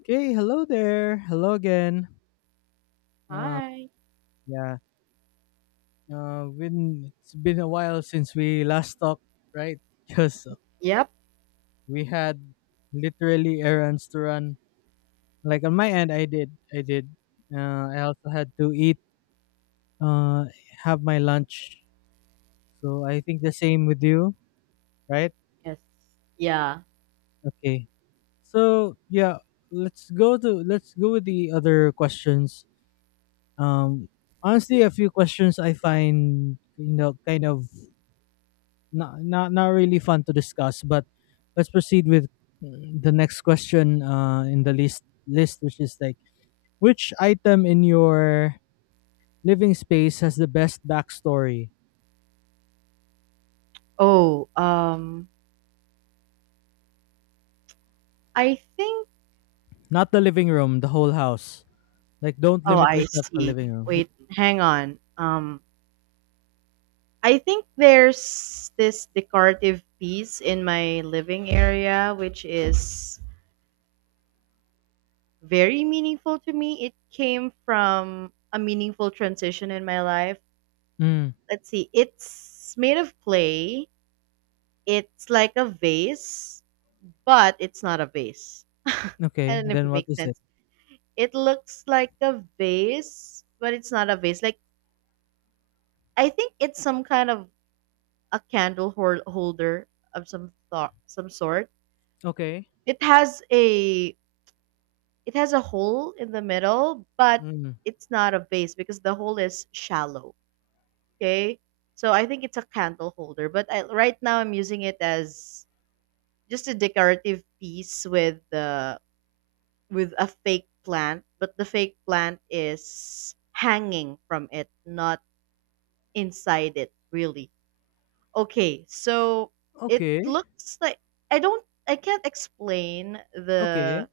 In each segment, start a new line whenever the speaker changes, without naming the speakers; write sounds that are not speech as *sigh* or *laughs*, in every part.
Okay, hello there. Hello again. Uh,
Hi.
yeah, it's been a while since we last talked, right? *laughs* Because
Yep.
we had literally errands to run. Like on my end, I did. I also had to eat, uh, have my lunch. So I think the same with you, right?
Yes. Yeah.
Okay. So let's go with the other questions. Um, Honestly, a few questions I find kind of not really fun to discuss. But let's proceed with the next question in the list, which is like which item in your living space has the best backstory?
Oh, um, I think,
Not the living room, the whole house. Like, don't
oh,
limit
I
yourself to
see.
living room.
Wait, hang on. I think there's this decorative piece in my living area, which is very meaningful to me. It came from a meaningful transition in my life.
Mm,
Let's see. It's made of clay. It's like a vase, but it's not a vase. I
okay,
don't know if
then
it
what
makes
is it?
sense. It looks like a vase, but it's not a vase. Like, I think it's some kind of a candle holder of some thought, some sort.
Okay.
It has a it has a hole in the middle, but
Mm,
it's not a vase because the hole is shallow. Okay, so I think it's a candle holder. But right now I'm using it as just a decorative piece with the with a fake plant, but the fake plant is hanging from it, not inside it, really. Okay, so it
okay.
looks like I don't I can't explain
Okay.
the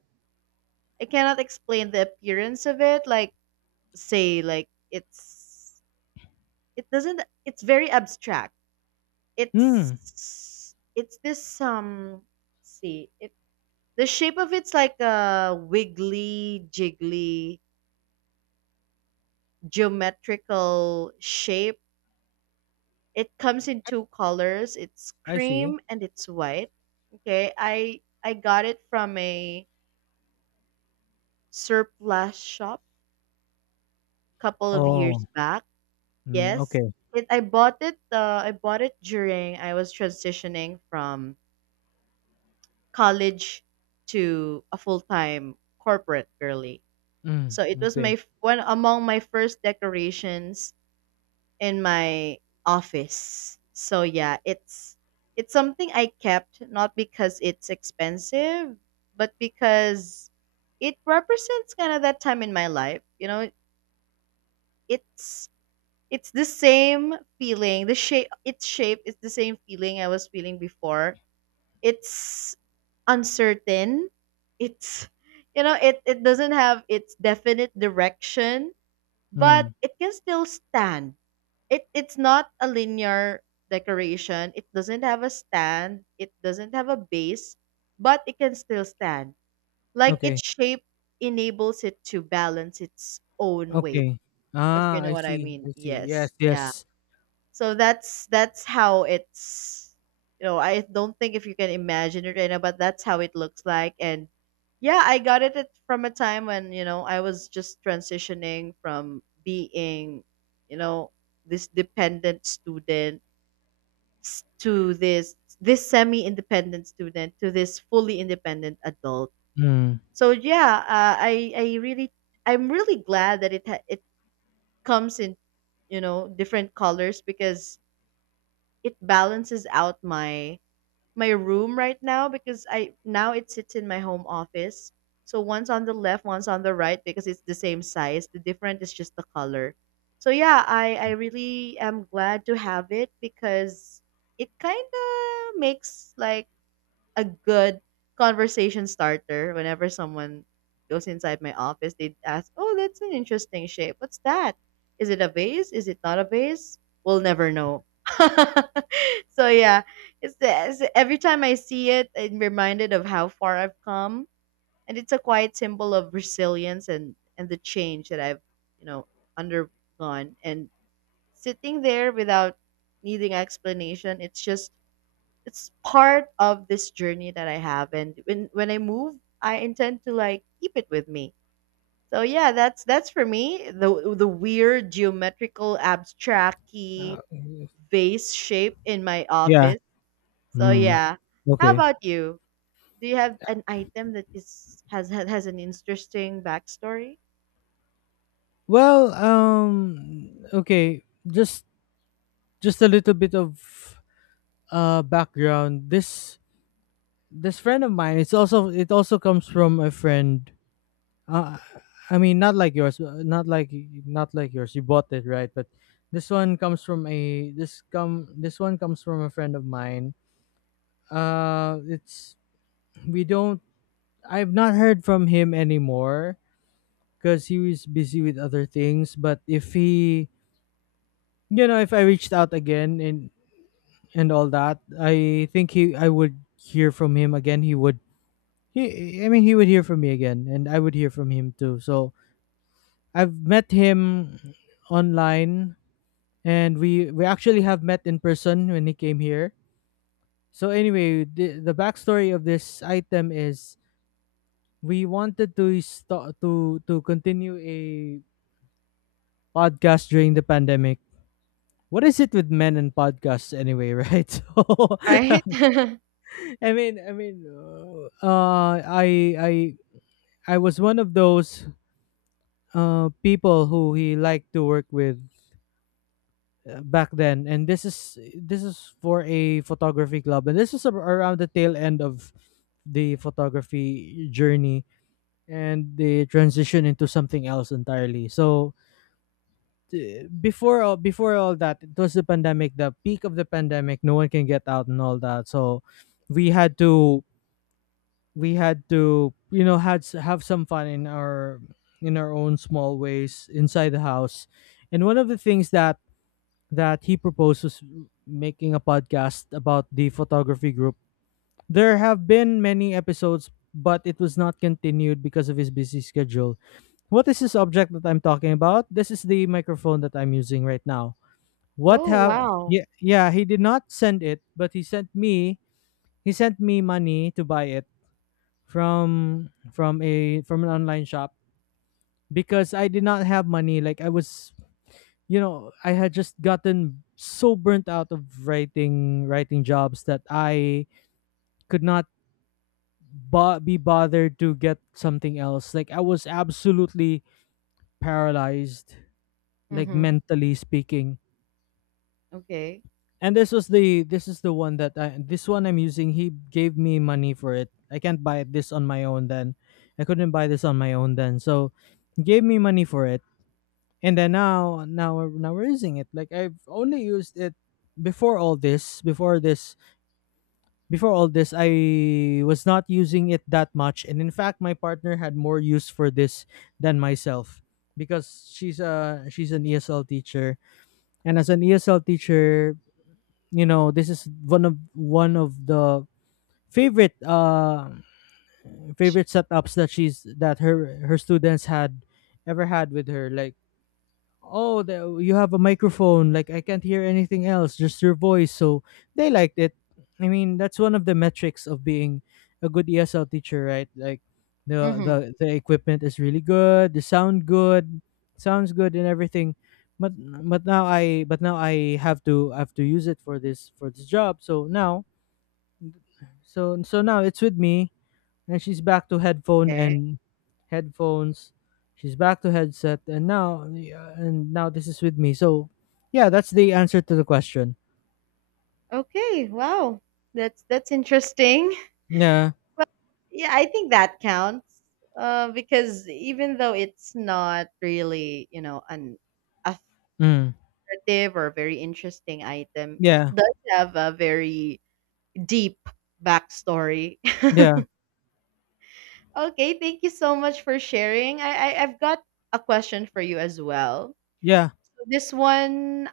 I cannot explain the appearance of it. Like, say, like, it's it doesn't it's very abstract.
Mm,
It's this see it the shape of it's like a wiggly jiggly geometrical shape. It comes in two colors. It's
I see.
cream and it's white. Okay, I got it from a surplus shop a couple of
Oh.
years back.
Mm,
Yes,
okay.
I bought it. I bought it during I was transitioning from college to a full time corporate girly.
Mm,
So it was
okay.
one among my first decorations in my office. So yeah, it's something I kept not because it's expensive, but because it represents kind of that time in my life. You know, it's it's the same feeling. The shape, its shape is the same feeling I was feeling before. It's uncertain. It's it doesn't have its definite direction, but
Mm,
it can still stand. It's not a linear decoration. It doesn't have a stand. It doesn't have a base, but it can still stand. Like,
okay.
its shape enables it to balance its own weight,
Okay.
if
Ah,
you know what I mean.
I see.
Yes. Yeah.
Yes.
So that's how it's, I don't think if you can imagine it right now, but that's how it looks like. And yeah, I got it at, from a time when, I was just transitioning from being, you know, this dependent student to this semi-independent student to this fully independent adult.
Mm.
So yeah, I'm really glad that it comes in, different colors because it balances out my my room right now because I now it sits in my home office. So one's on the left, one's on the right because it's the same size. The different is just the color. So yeah, I really am glad to have it because it kind of makes like a good conversation starter whenever someone goes inside my office. They ask, "Oh, that's an interesting shape, what's that? Is it a vase? Is it not a vase? We'll never know." *laughs* So yeah, it's every time I see it, I'm reminded of how far I've come, and it's a quiet symbol of resilience and the change that I've you know undergone, and sitting there without needing explanation, it's part of this journey that I have. And when I move, I intend to like keep it with me. So yeah, that's for me the weird geometrical
Uh,
abstracty vase shape in my
yeah.
office. So
Mm.
yeah. How
Okay.
about you? Do you have an item that is has an interesting backstory?
Well, okay, just a little bit of background. This friend of mine, it also comes from a friend. Uh, I mean not like yours. You bought it, right? But this one comes from a friend of mine. It's we don't I've not heard from him anymore because he was busy with other things. But if he, you know, if I reached out again and all that, I would hear from him again. I mean, he would hear from me again, and I would hear from him too. So I've met him online, and we actually have met in person when he came here. So anyway, the backstory of this item is we wanted to to continue a podcast during the pandemic. What is it with men and podcasts anyway, right? *laughs* So,
Right?
*laughs*
*laughs*
I mean, uh, I I I was one of those people who he liked to work with back then, and this is for a photography club, and this is around the tail end of the photography journey and the transition into something else entirely. So before all that, it was the pandemic, the peak of the pandemic, no one can get out and all that. So we had to we had to, you know, have some fun in our own small ways inside the house. And one of the things that he proposed was making a podcast about the photography group. There have been many episodes, but it was not continued because of his busy schedule. What is this object that I'm talking about? This is the microphone that I'm using right now. What
Oh
have—
wow.
yeah, yeah, he did not send it, but he sent me money to buy it from a from an online shop because I did not have money. Like I was, you know, I had just gotten so burnt out of writing jobs that I could not be bothered to get something else. Like I was absolutely paralyzed, like
Mhm.
mentally speaking.
Okay.
And this is the one this one I'm using. He gave me money for it. I can't buy this on my own then. I couldn't buy this on my own then. So he gave me money for it. And then now now we're using it. Like I've only used it before this, before all this I was not using it that much. And in fact my partner had more use for this than myself because she's an ESL teacher. And as an ESL teacher, you know, this is one of the favorite favorite setups that she's that her students had ever had with her. Like, oh, you have a microphone, like I can't hear anything else, just your voice. So they liked it. I mean, that's one of the metrics of being a good ESL teacher, right? Like
Mhm.
the equipment is really good, the sounds good and everything. But but now I have to— I have to use it for this job. So now so so now it's with me, and she's back to headphone
Okay.
and headphones— she's back to headset. And now, yeah, and now this is with me. So yeah, that's the answer to the question.
Okay. Wow. That's interesting.
Yeah.
Yeah, I think that counts. Because even though it's not really, an
Mm.
authoritative or very interesting item, it
Yeah.
does have a very deep backstory.
Yeah.
*laughs* Okay, thank you so much for sharing. I've got a question for you as well.
Yeah.
So this one,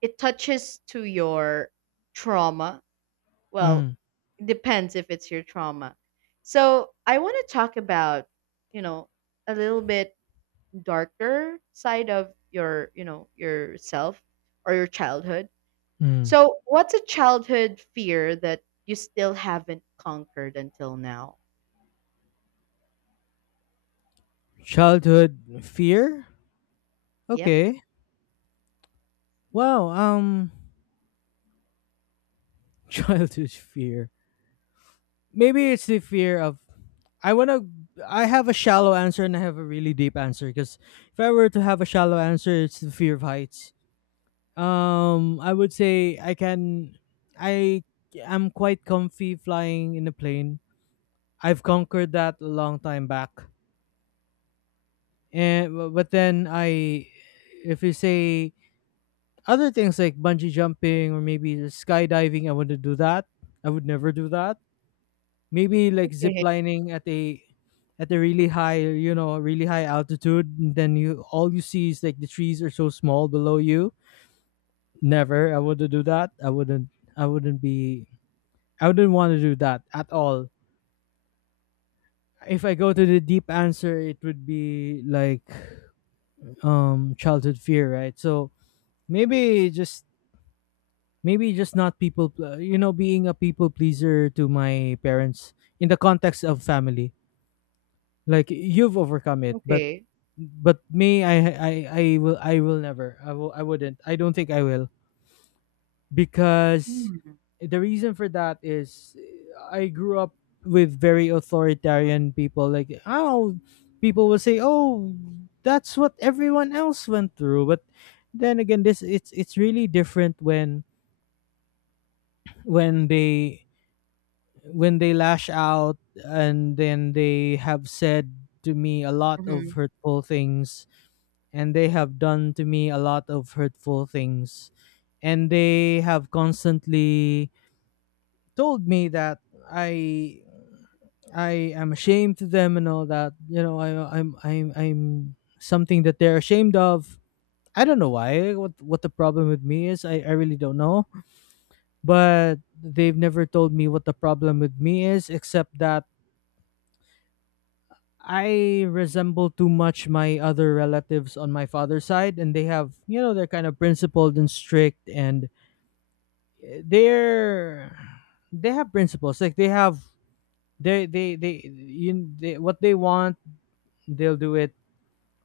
it touches to your trauma. Well,
Mm.
it depends if it's your trauma. So I want to talk about, you know, a little bit darker side of your yourself or your childhood.
Mm.
So what's a childhood fear that you still haven't conquered until now?
Childhood fear.
Yep.
Okay. Wow *laughs* Childhood fear. Maybe it's the fear of— I want to I have a shallow answer and I have a really deep answer. Because if I were to have a shallow answer, it's the fear of heights. I would say I can. I am quite comfy flying in a plane. I've conquered that a long time back. And but then I, if you say other things like bungee jumping or maybe just skydiving, I wouldn't do that. I would never do that. Maybe like
Okay.
ziplining at a— at a really high, you know, really high altitude, and then you all you see is like the trees are so small below you. Never, I wouldn't do that. I wouldn't. I wouldn't be. I wouldn't want to do that at all. If I go to the deep answer, it would be like, childhood fear, right? So maybe just maybe just not you know, being a people pleaser to my parents in the context of family. Like you've overcome it,
Okay.
but me, I will I will never. I wouldn't. I don't think I will. Because
Mm-hmm.
the reason for that is, I grew up with very authoritarian people. Like, oh, people will say, "Oh, that's what everyone else went through." But then again, this it's really different when when they when they lash out, and then they have said to me a lot of hurtful things, and they have done to me a lot of hurtful things, and they have constantly told me that I— I am ashamed to them and all that. You know, I I'm something that they're ashamed of. I don't know why. What the problem with me is, I really don't know. But they've never told me what the problem with me is, except that I resemble too much my other relatives on my father's side, and they have, you know, they're kind of principled and strict, and they're— they have principles. Like they they what they want, they'll do it.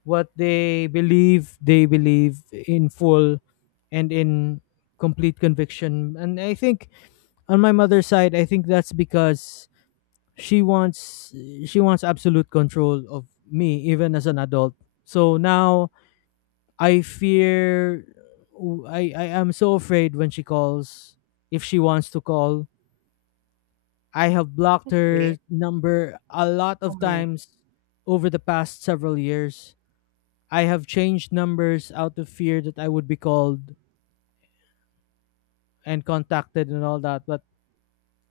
What they believe, they believe in full and in complete conviction. And I think on my mother's side, I think that's because she wants she wants absolute control of me even as an adult. So now I fear— I am so afraid when she calls, if she wants to call. I have blocked her
Okay.
number a lot
Oh
of
my.
times over the past several years. I have changed numbers out of fear that I would be called and contacted and all that. But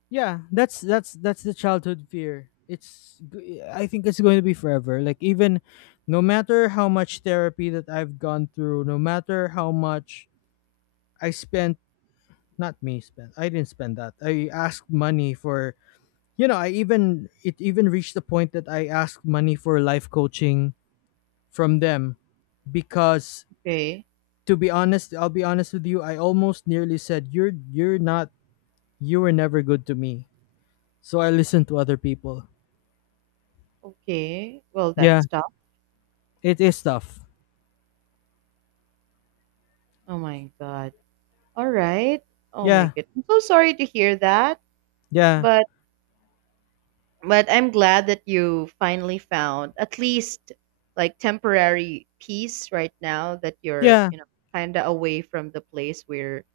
yeah, that's that's the childhood fear. It's I think it's going to be forever. Like even no matter how much therapy that I've gone through, no matter how much I spent— not me spent. I didn't spend that. I asked money for, you know, I even it even reached the point that I asked money for life coaching from them. Because
Okay.
to be honest, I'll be honest with you, I almost nearly said, you're not— you were never good to me. So I listened to other people.
Okay. Well,
Yeah,
that's tough.
it is tough.
Oh my god. All right. Oh my
Yeah.
god, I'm so sorry to hear that.
Yeah.
But I'm glad that you finally found at least like temporary peace right now that you're,
Yeah.
kind of away from the place where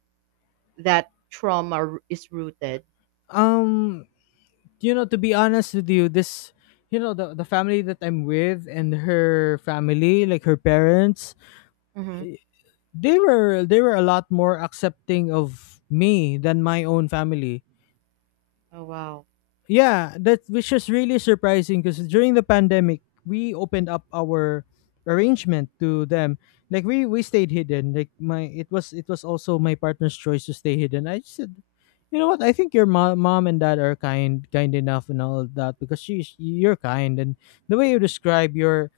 that trauma is rooted.
Um you know, to be honest with you, this you know, the family that I'm with and her family, like her parents,
Mm-hmm.
they were a lot more accepting of me than my own family.
Oh, wow.
Yeah, that which is really surprising, because during the pandemic we opened up our arrangement to them. Like we stayed hidden. Like my it was also my partner's choice to stay hidden. I just said, you know what? I think your mom and dad are kind enough and all that, because she's you're kind, and the way you describe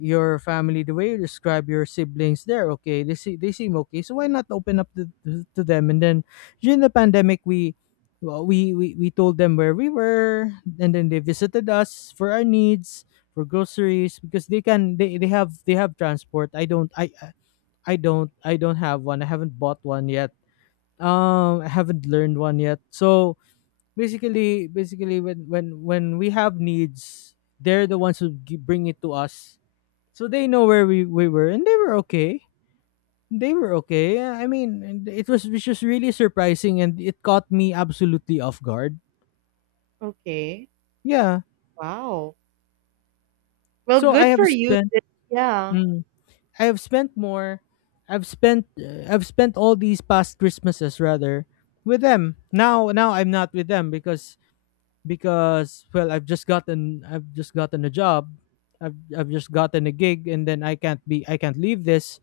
your family, the way you describe your siblings, they're okay, they see they seem okay, so why not open up to them? And then during the pandemic we we told them where we were, and then they visited us for our needs, for groceries, because they can they have transport. I don't have one. I haven't bought one yet. I haven't learned one yet. So basically when when we have needs, they're the ones who bring it to us. So they know where we were, and they were okay. They were okay, I mean, and it was, which was really surprising, and it caught me absolutely off guard.
Okay.
Yeah.
Wow. Well,
So I
good
have
for you.
spent,
Yeah.
mm, I have spent more. I've spent I've spent all these past Christmases rather with them. Now I'm not with them because well, I've just gotten a job. I've just gotten a gig, and then I can't be, I can't leave this.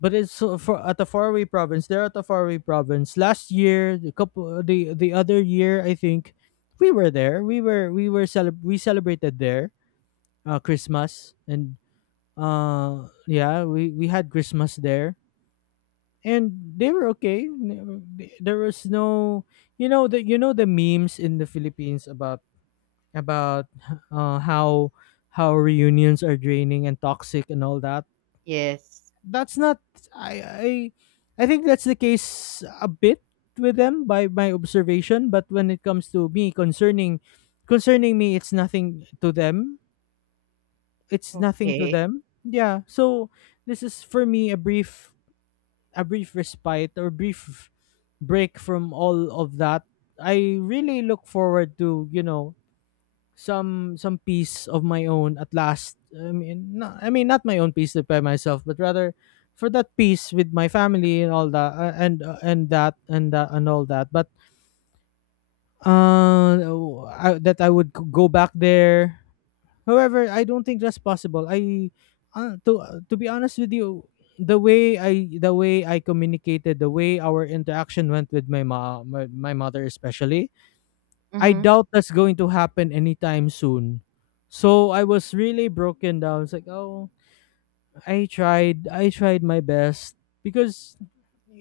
But it's so for at the faraway province. They're at the faraway province. Last year, the couple, the other year, I think we were there. We were we celebrated there Christmas, and yeah, we had Christmas there. And they were okay. There was no, you know, the memes in the Philippines about about how reunions are draining and toxic and all that.
Yes.
That's not, I I I think that's the case a bit with them, by my observation, but when it comes to me, concerning me, it's nothing to them. It's nothing to
Okay.
them. Yeah. So this is for me a brief, a brief respite, or brief break from all of that. I really look forward to, some peace of my own at last. I mean, no, I mean not my own peace by myself, but rather for that peace with my family and all that, and that and all that. But I, that I would go back there. However, I don't think that's possible. I to be honest with you, the way I communicated, the way our interaction went with my mom, my mother especially, I
Mm-hmm.
doubt that's going to happen anytime soon. So I was really broken down. It's like, oh, I tried my best, because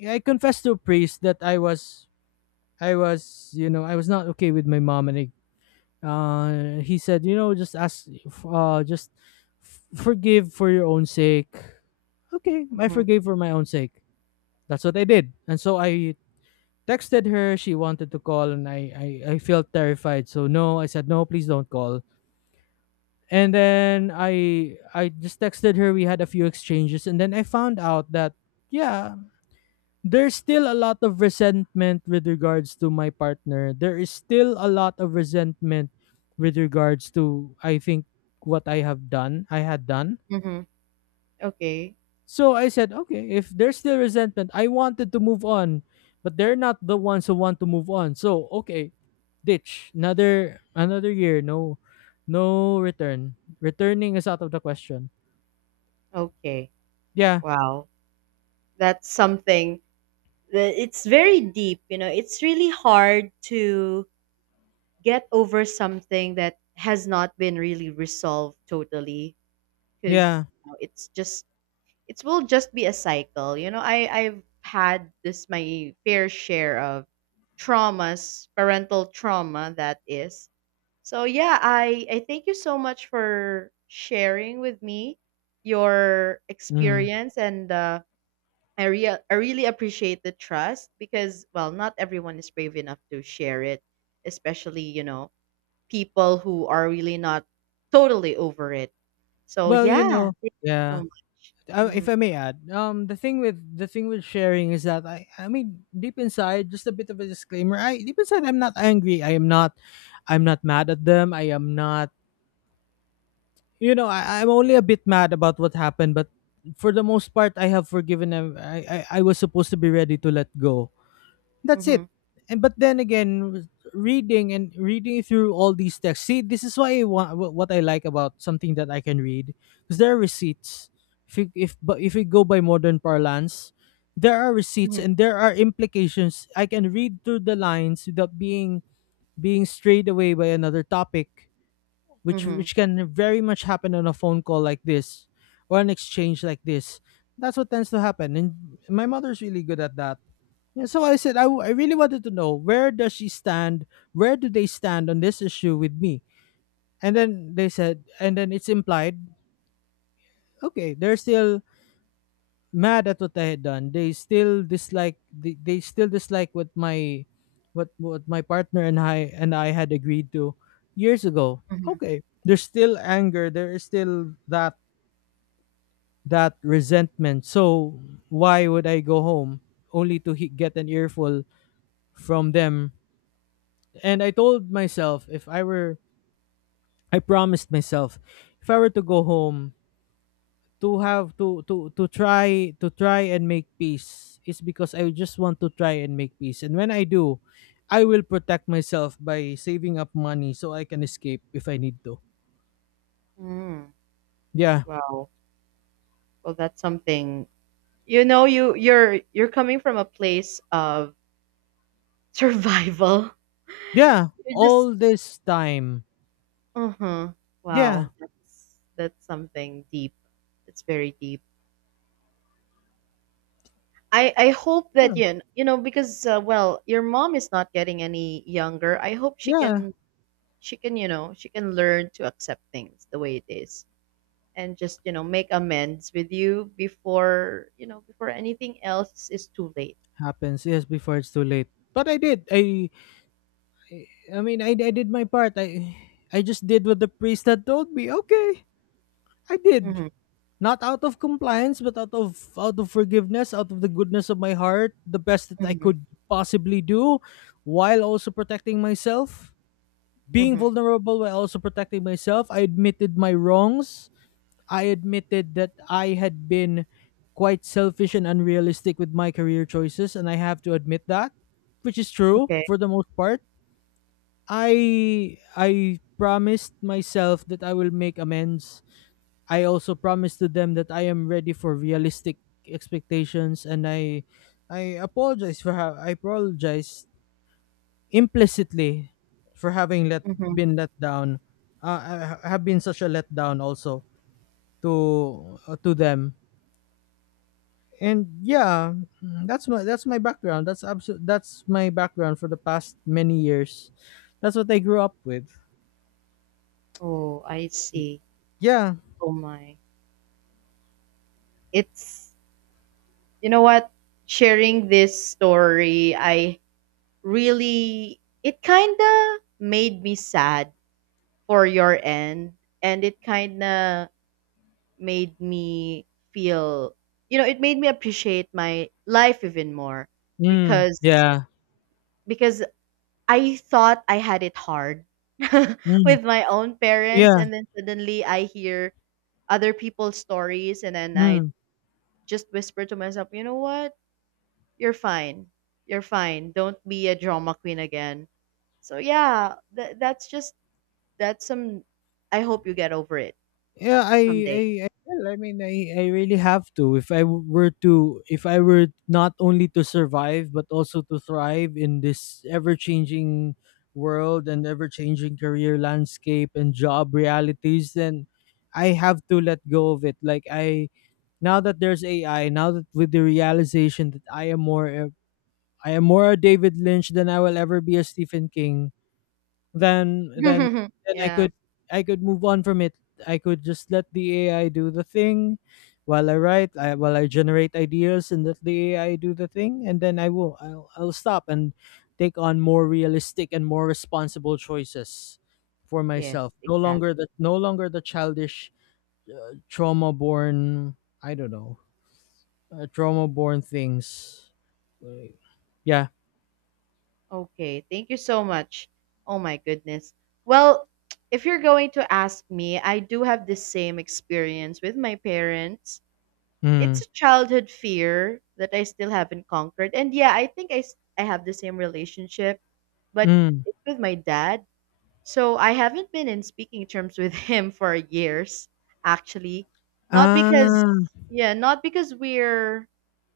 I confessed to a priest that I was, you know, I was not okay with my mom. And he said, you know, just ask, uh, just forgive for your own sake. Okay, I
Mm-hmm.
forgave for my own sake. That's what I did, and so I texted her. She wanted to call, and I felt terrified. So no, I said no, please don't call. And then I just texted her. We had a few exchanges, and then I found out that, yeah, there's still a lot of resentment with regards to my partner. There is still a lot of resentment with regards to, I think, what I have done I had done.
Mm-hmm. Okay.
So I said, okay, if there's still resentment, I wanted to move on, but they're not the ones who want to move on. So okay, ditch another year. No, no return, returning is out of the question.
Okay.
Yeah.
Wow. That's something that it's very deep, it's really hard to get over something that has not been really resolved totally because
Yeah.
it's just it will just be a cycle. You know, I've had this, my fair share of traumas, parental trauma that is. So yeah, I thank you so much for sharing with me your
Mhm.
experience. And I really appreciate the trust because, well, not everyone is brave enough to share it, especially, people who are really not totally over it. So
Well, you
yeah,
know,
thank you so
yeah.
much.
If
Mhm,
I may add, the thing with sharing is that, I mean, deep inside, just a bit of a disclaimer. I deep inside, I'm not angry. I am not, I'm not mad at them. I am not, you know, I'm only a bit mad about what happened. But for the most part, I have forgiven them. I was supposed to be ready to let go. That's it.
mhm,
And but then again, reading and reading through all these texts. See, this is why I want what I like about something that I can read, because there are receipts. If you, if but If we go by modern parlance, there are receipts
mhm,
and there are implications. I can read through the lines without being strayed away by another topic, which
mhm,
can very much happen on a phone call like this, or an exchange like this. That's what tends to happen, and my mother's really good at that. Yeah, so I said I really wanted to know, where does she stand, where do they stand on this issue with me? And then they said, and then it's implied, okay, they're still mad at what I had done. They still dislike, they still dislike what my what my partner and I had agreed to years ago.
mhm.
Okay. There's still anger, there is still that resentment. So why would I go home only to get an earful from them? And I told myself, if I were, I promised myself, if I were to go home to have to try and make peace, is because I just want to try and make peace. And when I do, I will protect myself by saving up money so I can escape if I need to.
Mm.
Yeah.
Wow. Well, that's something. You know, you're coming from a place of survival.
Yeah.
*laughs* You're just
All this time.
uh-huh.
Yeah.
Wow, that's something deep. It's very deep. I hope
Yeah.
that you know because well, your mom is not getting any younger. I hope she
Yeah.
can she can, you know, she can learn to accept things the way it is and just, make amends with you before, before anything else is too late.
Happens. Yes, before it's too late. But I did. I mean I did my part. I just did what the priest had told me. Okay. I did.
Mm-hmm.
Not out of compliance, but out of forgiveness, out of the goodness of my heart, the best that I
Mm-hmm.
could possibly do, while also protecting myself, being
Mm-hmm.
vulnerable while also protecting myself. I admitted my wrongs. I admitted that I had been quite selfish and unrealistic with my career choices, and I have to admit that, which is true
Okay.
for the most part. I I promised myself that I will make amends. I also promised to them that I am ready for realistic expectations. And I apologize for how I apologize implicitly for having let
Mm-hmm.
been let down. Have been such a letdown also to them. And yeah, that's my background. That's my background for the past many years. That's what I grew up with.
Oh, I see.
Yeah.
Oh my. It's You know what? Sharing this story, I really it kinda made me sad for your end. And it kinda made me feel, it made me appreciate my life even more
Mm,
because
yeah.
because I thought I had it hard. *laughs*
Mm,
With my own parents,
yeah.
and then suddenly I hear other people's stories, and then I
Mm.
just whisper to myself, "You know what, you're fine. You're fine. Don't be a drama queen again." So yeah, that's some. I hope you get over it
Yeah,
someday.
I will. I mean, I really have to. If I w- were to, if I were not only to survive but also to thrive in this ever-changing world and ever-changing career landscape and job realities, then I have to let go of it. Like I, now that there's AI, now that with the realization that I am more a David Lynch than I will ever be a Stephen King, then
*laughs*
I
Yeah.
could move on from it. I could just let the AI do the thing while I write, while I generate ideas, and let the AI do the thing. And then I'll stop and take on more realistic and more responsible choices for
Yes,
myself. No longer
exactly.
the, no longer the childish trauma born, I don't know, trauma born things. Like, yeah.
Okay, thank you so much. Oh my goodness. Well, *tsk* if you're going to ask me, I do have the same experience with my parents. It's
Mm.
a childhood fear that I still haven't conquered. And yeah, I think I have the same relationship, but
Mm.
it's with my dad. So I haven't been in speaking terms with *laughs* him for years, actually. Not because,
Ah.
yeah, not because we're,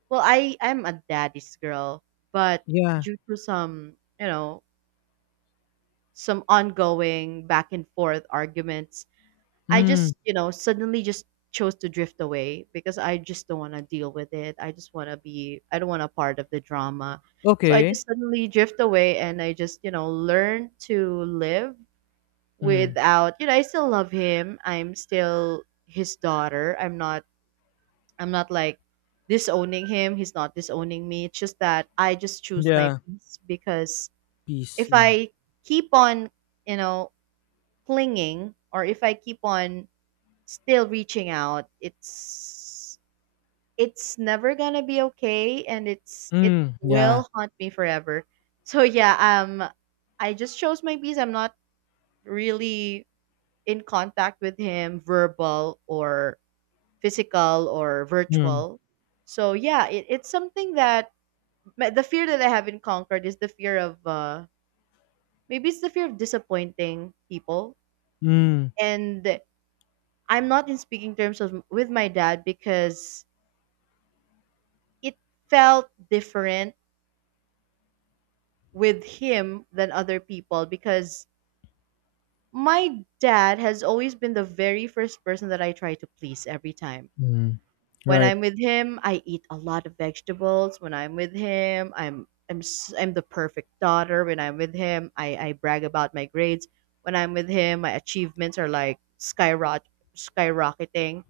well, I'm a daddy's girl, but
Yeah.
due to some, you know, some ongoing back and forth arguments. I
Mm.
just, suddenly just chose to drift away because I just don't want to deal with it. I just want to be, I don't want a part of the drama. So I
Okay.
just suddenly drift away and I just, learn to live
Mm.
without, I still love him. I'm still his daughter. I'm not like disowning him. He's not disowning me. It's just that I just choose my
Yeah.
peace because if
Peace.
I keep on, you know, clinging or if I keep on still reaching out, it's never gonna be okay and it
Mm. Yeah.
will haunt me forever. So yeah, I just chose my peace. I'm not really in contact with him verbal or physical or
Mm.
virtual. So yeah, it, it's something that but the fear that I haven't conquered is the fear of maybe it's the fear of disappointing people.
Mm.
And I'm not in speaking terms with my dad because it felt different with him than other people because my dad has always been the very first person that I try to please every time.
Mm.
When
Right.
I'm with him, I eat a lot of vegetables. When I'm with him, I'm the perfect daughter. When I'm with him, I brag about my grades. When I'm with him, my achievements are like skyrocketing.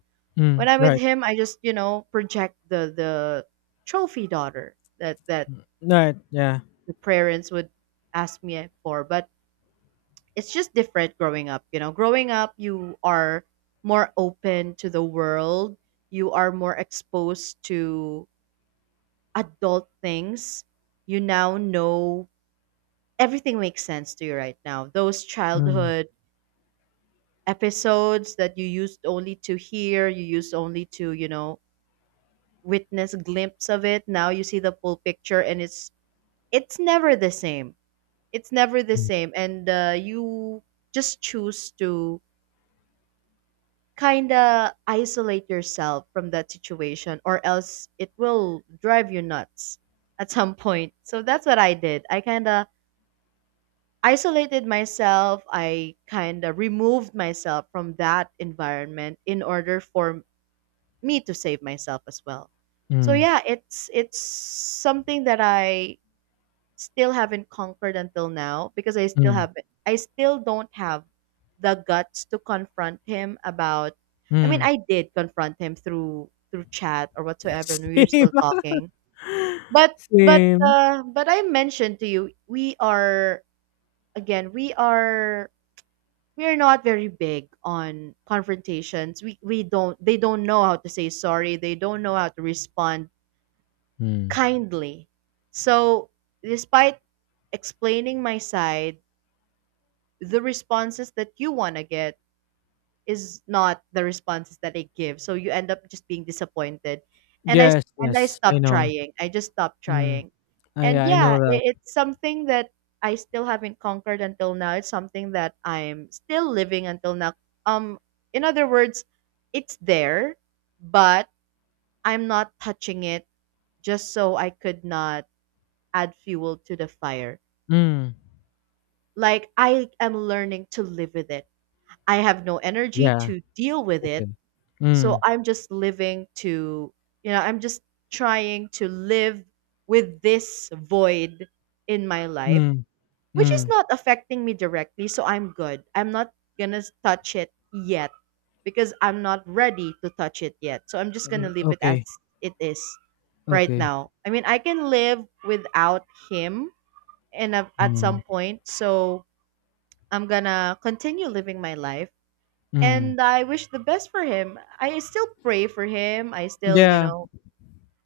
When
Mm.
I'm with
Right.
him, I just, project the trophy daughter that
Mm. Right. Yeah.
the parents would ask me for. But it's just different growing up. Growing up, you are more open to the world. You are more exposed to adult things. You now know everything makes sense to you right now. Those
Mm.
childhood episodes that you used only to hear, you used only to, witness glimpse of it, now you see the full picture, and it's never the same. It's never the
Mm.
same. And you just choose to kind of isolate yourself from that situation, or else it will drive you nuts at some point. So that's what I did. I kind of isolated myself. I kind of removed myself from that environment in order for me to save myself as well. So
Mm.
yeah, it's something that I still haven't conquered until now because
Mm.
I still don't have the guts to confront him about. I mean,
Mm.
I did confront him through chat or
*laughs*
whatsoever, and we were
Same.
still talking.
*laughs*
But
Same.
I mentioned to you, we are again we are not very big on confrontations. We don't they don't know how to say sorry. They don't know how to respond
Mm.
kindly. So despite explaining my side, the responses that you want to get is not the responses that they give, so you end up just being disappointed. and i
Yes.
and I
Yes. I
stopped
know.
trying. I just stopped
Mm.
trying. And
I
yeah,
know that.
it's something that I still haven't conquered until now. It's something that I'm still living until now. um in other words, it's there, but I'm not touching it, just so I could not add fuel to the fire.
Mm.
Like, I am learning to live with it. I have no energy
Yeah.
to deal with
Okay.
it. So
Mm.
I'm just living to, you know, I'm just trying to live with this void in my life,
Mm.
which is
Mm.
not affecting me directly. So I'm good. I'm not going to touch it yet because I'm not ready to touch it yet. So I'm just going to
Mm,
leave it as
okay.
it is right
Okay.
now. I mean, I can live without him and at some
Mm.
point. So I'm going to continue living my life
Mm.
and I wish the best for him. I still pray for him.
Yeah.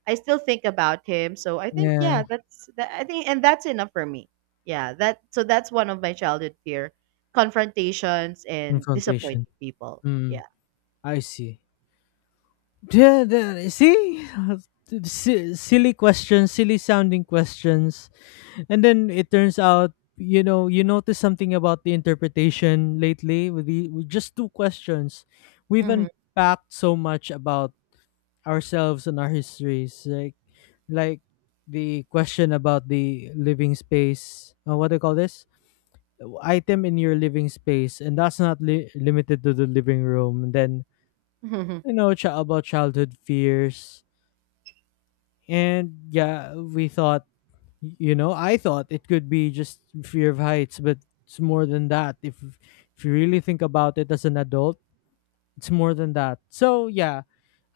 I still think about him. So I think,
Yeah.
yeah, that's that. I think, and that's enough for me. Yeah, that. So that's one of my childhood fear: confrontations and
Confrontation.
disappointing people.
Mm.
Yeah.
I see. Yeah, see, *laughs* silly questions, silly sounding questions, and then it turns out, you know, you notice something about the interpretation lately, with the, with just two questions, we've
Hmm.
unpacked so much about ourselves and our histories, like like the question about the living space. What do you call this item in your living space? And that's not limited to the living room. And then, you
*laughs*
know, about childhood fears. And yeah, we thought, you know, I thought it could be just fear of heights, but it's more than that. If you really think about it as an adult, it's more than that. So yeah,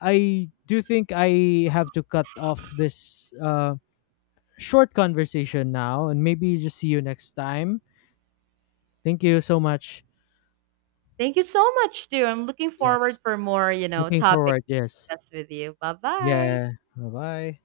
I do think I have to cut off this short conversation now, and maybe just see you next time. Thank you so much.
Thank you so much, too. I'm looking
Yes,
forward for more,
looking
topics
forward.
to
Yes,
discuss with you. Bye bye.
yeah. Bye bye.